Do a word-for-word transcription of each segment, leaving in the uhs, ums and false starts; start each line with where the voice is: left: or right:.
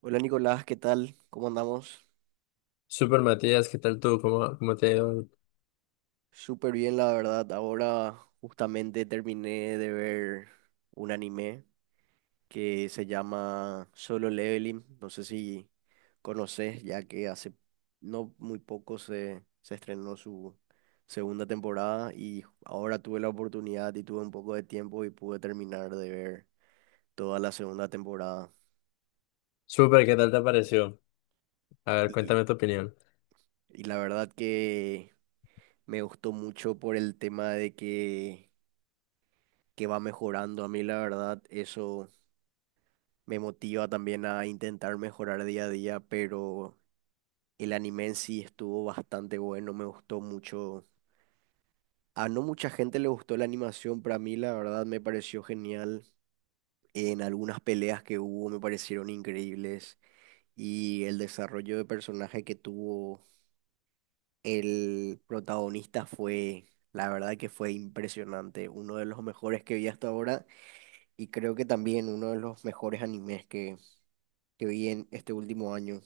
right: Hola Nicolás, ¿qué tal? ¿Cómo andamos?
left: Super Matías, ¿qué tal tú? ¿Cómo, cómo te ha ido hoy?
right: Súper bien, la verdad. Ahora justamente terminé de ver un anime que se llama Solo Leveling. No sé si conoces, ya que hace no muy poco se, se estrenó su segunda temporada y ahora tuve la oportunidad y tuve un poco de tiempo y pude terminar de ver toda la segunda temporada.
left: Super, ¿qué tal te pareció? A ver,
right: Y,
left: cuéntame tu opinión.
right: y la verdad que me gustó mucho por el tema de que que va mejorando. A mí la verdad eso me motiva también a intentar mejorar día a día, pero el anime en sí estuvo bastante bueno, me gustó mucho. A no mucha gente le gustó la animación, pero a mí la verdad me pareció genial. En algunas peleas que hubo me parecieron increíbles y el desarrollo de personaje que tuvo el protagonista fue, la verdad, que fue impresionante, uno de los mejores que vi hasta ahora. Y creo que también uno de los mejores animes que, que vi en este último año.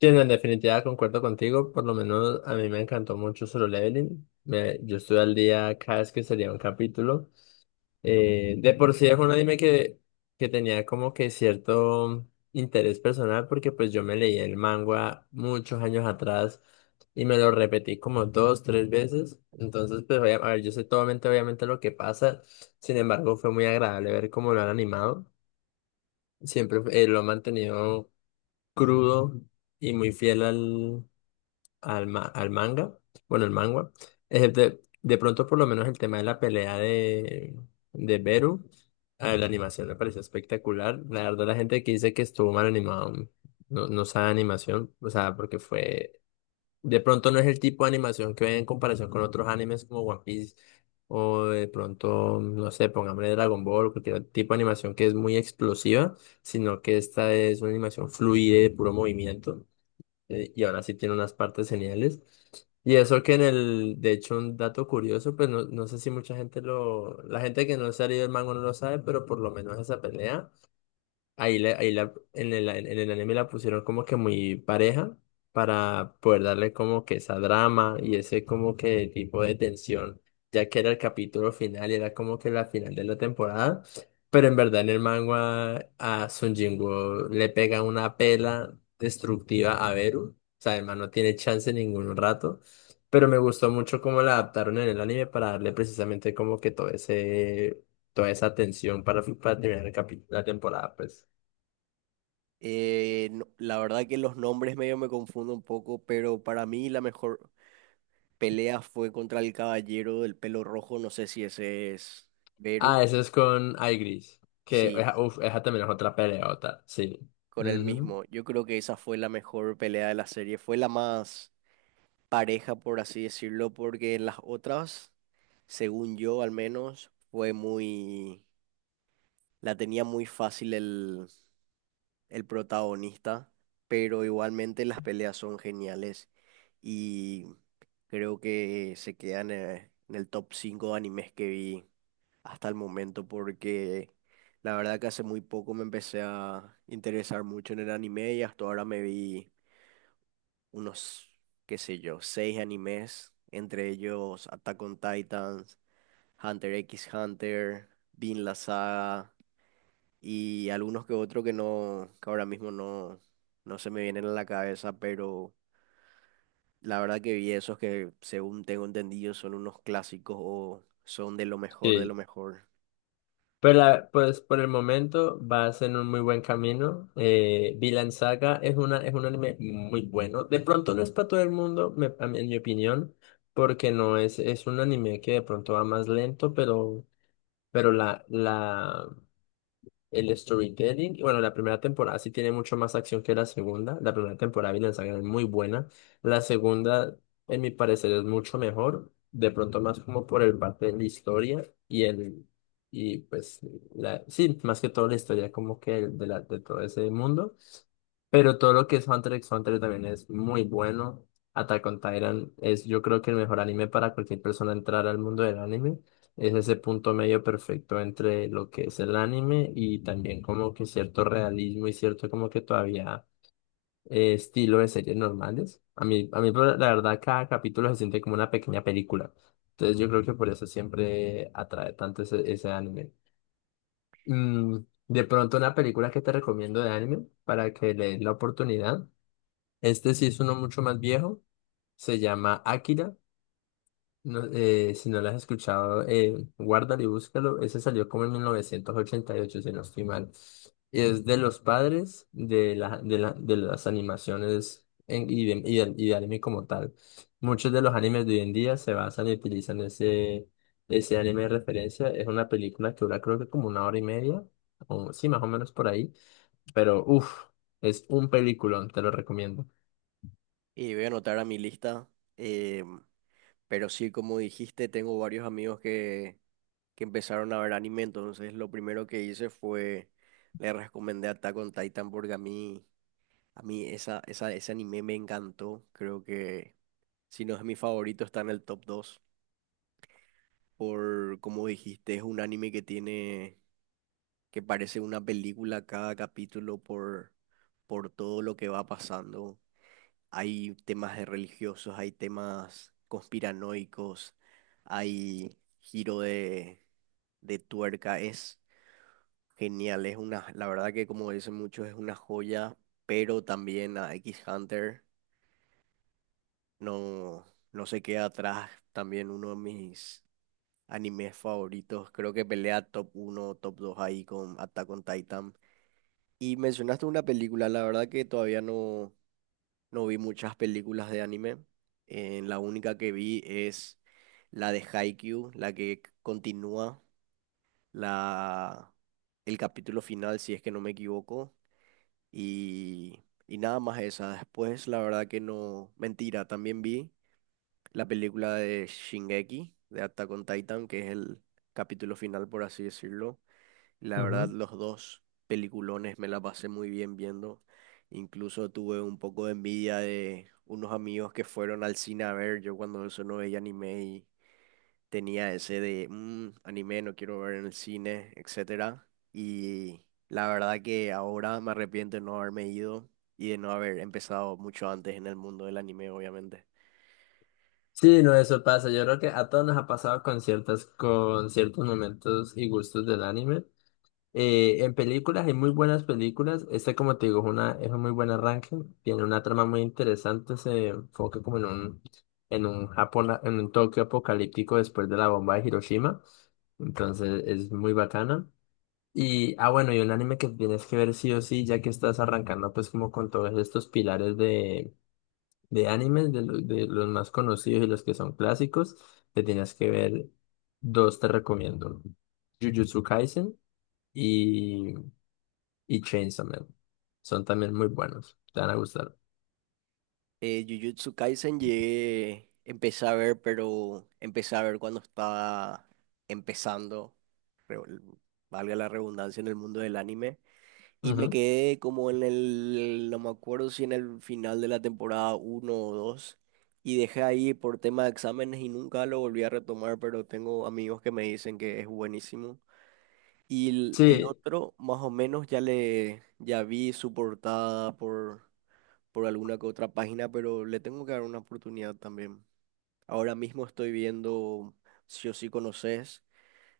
left: Sí, no, en definitiva concuerdo contigo, por lo menos a mí me encantó mucho Solo Leveling. Me, yo estoy al día cada vez que salía un capítulo. Eh, de por sí es un anime que, que tenía como que cierto interés personal porque pues yo me leí el manga muchos años atrás y me lo repetí como dos, tres veces. Entonces, pues, obvia- a ver, yo sé totalmente obviamente lo que pasa. Sin embargo, fue muy agradable ver cómo lo han animado. Siempre eh, lo han mantenido crudo y muy fiel al, ma- al manga, bueno, el manga. Eh, de, de pronto, por lo menos, el tema de la pelea de, de Beru, eh, la animación me pareció espectacular. La verdad, la gente que dice que estuvo mal animado no, no sabe animación, o sea, porque fue. De pronto, no es el tipo de animación que ven en comparación con otros animes como One Piece, o de pronto, no sé, pongámosle Dragon Ball, cualquier tipo de animación que es muy explosiva, sino que esta es una animación fluida y de puro movimiento eh, y ahora sí tiene unas partes geniales. Y eso que en el, de hecho, un dato curioso, pues no, no sé si mucha gente lo, la gente que no se ha leído el manga no lo sabe, pero por lo menos esa pelea. Ahí, la- ahí la- en el, en el anime la pusieron como que muy pareja para poder darle como que esa drama y ese como que tipo de tensión, ya que era el capítulo final y era como que la final de la temporada. Pero en verdad en el manga a Sun Jinwoo le pega una pela destructiva a Beru. O sea, además no tiene chance ningún rato. Pero me gustó mucho cómo la adaptaron en el anime para darle precisamente como que todo ese, toda esa tensión para, para terminar el capítulo, la temporada, pues.
right: Eh, no- la verdad que los nombres medio me confundo un poco, pero para mí la mejor pelea fue contra el caballero del pelo rojo, no sé si ese es Beirut.
left: Ah, eso es con Aigris. Que,
right: Sí,
left: esa- uf, esa también es otra peleota, sí.
right: con el
left: Ujú,
right: mismo. Yo creo que esa fue la mejor pelea de la serie, fue la más pareja, por así decirlo, porque en las otras, según yo al menos, fue muy. La tenía muy fácil el protagonista, pero igualmente las peleas son geniales y creo que se quedan eh, en el top cinco de animes que vi hasta el momento, porque la verdad que hace muy poco me empecé a interesar mucho en el anime y hasta ahora me vi unos, qué sé yo, seis animes, entre ellos Attack on Titans, Hunter x Hunter, Vinland Saga y algunos que otros que no, que ahora mismo no, no se me vienen a la cabeza, pero la verdad que vi esos que, según tengo entendido, son unos clásicos o son de lo mejor de lo
left: sí.
right: mejor.
left: Pero la- pues por el momento vas en un muy buen camino. Eh, Vinland Saga es una, es un anime muy bueno. De pronto no es para todo el mundo, me- a mí- en mi opinión, porque no es, es un anime que de pronto va más lento, pero, pero la, la, el storytelling. Y bueno, la primera temporada sí tiene mucho más acción que la segunda. La primera temporada de Vinland Saga es muy buena. La segunda, en mi parecer, es mucho mejor. De pronto más como por el parte de la historia y el... Y pues, la, sí, más que todo la historia como que el de, la, de todo ese mundo. Pero todo lo que es Hunter x Hunter también es muy bueno. Attack on Titan es yo creo que el mejor anime para cualquier persona entrar al mundo del anime. Es ese punto medio perfecto entre lo que es el anime y también como que cierto realismo y cierto como que todavía eh, estilo de series normales. A mí, a mí pero la verdad cada capítulo se siente como una pequeña película. Entonces yo creo que por eso siempre atrae tanto ese, ese anime. Mm, de pronto una película que te recomiendo de anime para que le des la oportunidad. Este sí es uno mucho más viejo. Se llama Akira. No, eh, si no lo has escuchado, eh, guárdalo y búscalo. Ese salió como en mil novecientos ochenta y ocho si no estoy mal. Y es de los padres de, la, de, la, de las animaciones en- y, de, y, de y de anime como tal. Muchos de los animes de hoy en día se basan y utilizan ese, ese anime de referencia. Es una película que dura creo que como una hora y media, o sí, más o menos por ahí. Pero uff, es un peliculón, te lo recomiendo.
right: Y voy a anotar a mi lista, eh, pero sí, como dijiste, tengo varios amigos que, que empezaron a ver anime, entonces lo primero que hice fue, le recomendé Attack on Titan, porque a mí, a mí esa, esa, ese anime me encantó, creo que. Si no es mi favorito, está en el top dos, por, como dijiste, es un anime que tiene, que parece una película cada capítulo por, por todo lo que va pasando. Hay temas de religiosos, hay temas conspiranoicos, hay giro de, de, tuerca. Es genial, es una, la verdad que como dicen muchos, es una joya, pero también a X Hunter no, no se queda atrás. También uno de mis animes favoritos, creo que pelea top uno, top dos ahí con Attack on Titan. Y mencionaste una película, la verdad que todavía no, no vi muchas películas de anime. Eh, la única que vi es la de Haikyuu, la que continúa la, el capítulo final, si es que no me equivoco. Y, y nada más esa. Después, la verdad que no. Mentira, también vi la película de Shingeki, de Attack on Titan, que es el capítulo final, por así decirlo. La verdad, los dos peliculones me la pasé muy bien viendo. Incluso tuve un poco de envidia de unos amigos que fueron al cine a ver. Yo cuando eso no veía anime y tenía ese de "Mm, anime no quiero ver en el cine, etcétera". Y la verdad que ahora me arrepiento de no haberme ido y de no haber empezado mucho antes en el mundo del anime, obviamente.
left: Sí, no, eso pasa. Yo creo que a todos nos ha pasado con ciertas, con ciertos momentos y gustos del anime. Eh, en películas hay muy buenas películas. Este como te digo, es una, es un muy buen arranque. Tiene una trama muy interesante. Se enfoca como en un, en un Japón, en un Tokio apocalíptico después de la bomba de Hiroshima. Entonces es muy bacana. Y, ah, bueno, y un anime que tienes que ver sí o sí, ya que estás arrancando pues como con todos estos pilares de animes, de, lo- de los más conocidos y los que son clásicos, te tienes que ver dos, te recomiendo. Jujutsu Kaisen y, y Chainsaw Man. Son también muy buenos, te van a gustar.
right: Eh, Jujutsu Kaisen llegué, empecé a ver, pero empecé a ver cuando estaba empezando. re- Valga la redundancia, en el mundo del anime. Y me
left: Ujú.
right: quedé como en el, no me acuerdo si en el final de la temporada uno o dos. Y dejé ahí por tema de exámenes y nunca lo volví a retomar, pero tengo amigos que me dicen que es buenísimo. Y el, el
left: Sí,
right: otro, más o menos, ya le, ya vi su portada por, por alguna que otra página, pero le tengo que dar una oportunidad también. Ahora mismo estoy viendo, si o si conoces,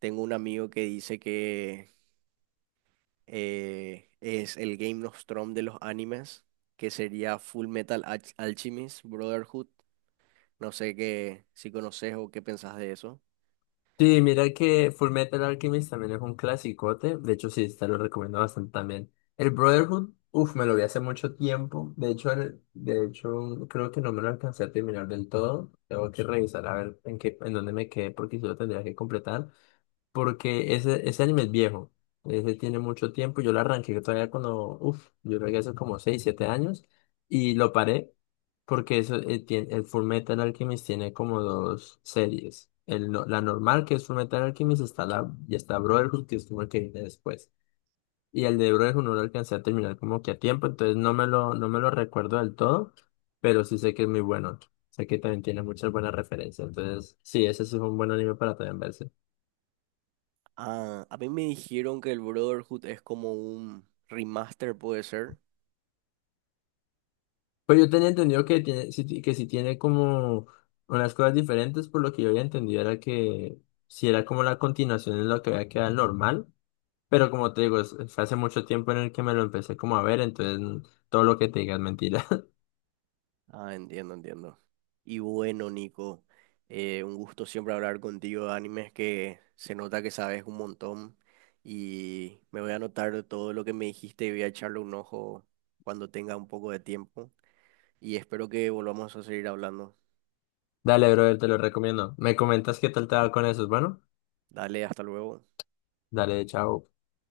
right: tengo un amigo que dice que eh, es el Game of Thrones de los animes, que sería Full Metal Alch- Alchemist Brotherhood. No sé qué, si conoces o qué pensás de eso.
left: sí, mira que Fullmetal Alchemist también es un clasicote, de hecho sí, te lo recomiendo bastante también. El Brotherhood, uff, me lo vi hace mucho tiempo, de hecho, el- de hecho creo que no me lo alcancé a terminar del todo, tengo que revisar a ver en qué, en dónde me quedé porque yo lo tendría que completar, porque ese, ese anime es viejo. Ese tiene mucho tiempo. Yo lo arranqué todavía cuando, uff, yo creo que hace como seis siete años. Y lo paré porque eso, eh, tiene, el Full Metal Alchemist tiene como dos series. El, no- La normal, que es Full Metal Alchemist, está la, y está Brotherhood, que es como el que viene después. Y el de Brotherhood no lo alcancé a terminar como que a tiempo, entonces no me lo, no me lo recuerdo del todo, pero sí sé que es muy bueno. Sé que también tiene muchas buenas referencias. Entonces, sí, ese sí es un buen anime para también verse.
right: Ah, a mí me dijeron que el Brotherhood es como un remaster, puede ser.
left: Pues yo tenía entendido que tiene, si ti- que si tiene como unas cosas diferentes, por lo que yo había entendido era que si era como la continuación de lo que había quedado normal, pero como te digo, es- fue hace mucho tiempo en el que me lo empecé como a ver, entonces mm, todo lo que te diga es mentira.
right: Ah, entiendo, entiendo. Y bueno, Nico, eh, un gusto siempre hablar contigo de animes, que se nota que sabes un montón. Y me voy a anotar todo lo que me dijiste y voy a echarle un ojo cuando tenga un poco de tiempo. Y espero que volvamos a seguir hablando.
left: Dale, brother, te lo recomiendo. Me comentas qué tal te va con eso, bueno,
right: Dale, hasta luego.
left: dale, chao.